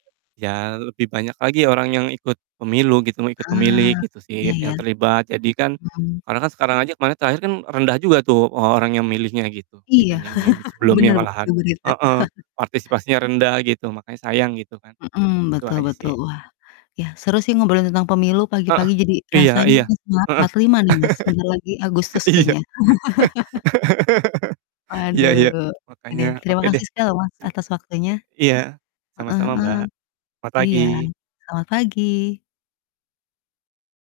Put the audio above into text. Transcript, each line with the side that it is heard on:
right: Ya lebih banyak lagi orang yang ikut pemilu gitu, mau ikut memilih
left: Eee,
right: gitu
left: iya
right: sih yang
left: iya.
right: terlibat, jadi kan
left: Mhm.
right: karena kan sekarang aja kemarin terakhir kan rendah juga tuh, eee, orang yang memilihnya gitu,
left: Iya
right: dibandingin sebelumnya
left: bener bu di
right: malahan.
left: berita.
right: Heeh, partisipasinya rendah gitu makanya sayang gitu kan,
left: Mhm,
right: itu
left: betul
right: aja
left: betul
right: sih.
left: wah, ya seru sih ngobrolin tentang pemilu
right: Heeh,
left: pagi-pagi jadi
right: iya
left: rasanya
right: iya.
left: semangat
right: Heeh
left: 45 nih Mas bentar lagi Agustus
right: iya.
left: kayaknya.
right: Iya-iya,
left: Waduh, oke
right: makanya
left: deh, terima
right: oke
left: kasih
right: deh.
left: sekali loh Mas atas waktunya.
right: Iya
left: Heeh
right: sama-sama
left: heeh,
right: Mbak, mat
left: iya,
right: pagi.
left: selamat pagi.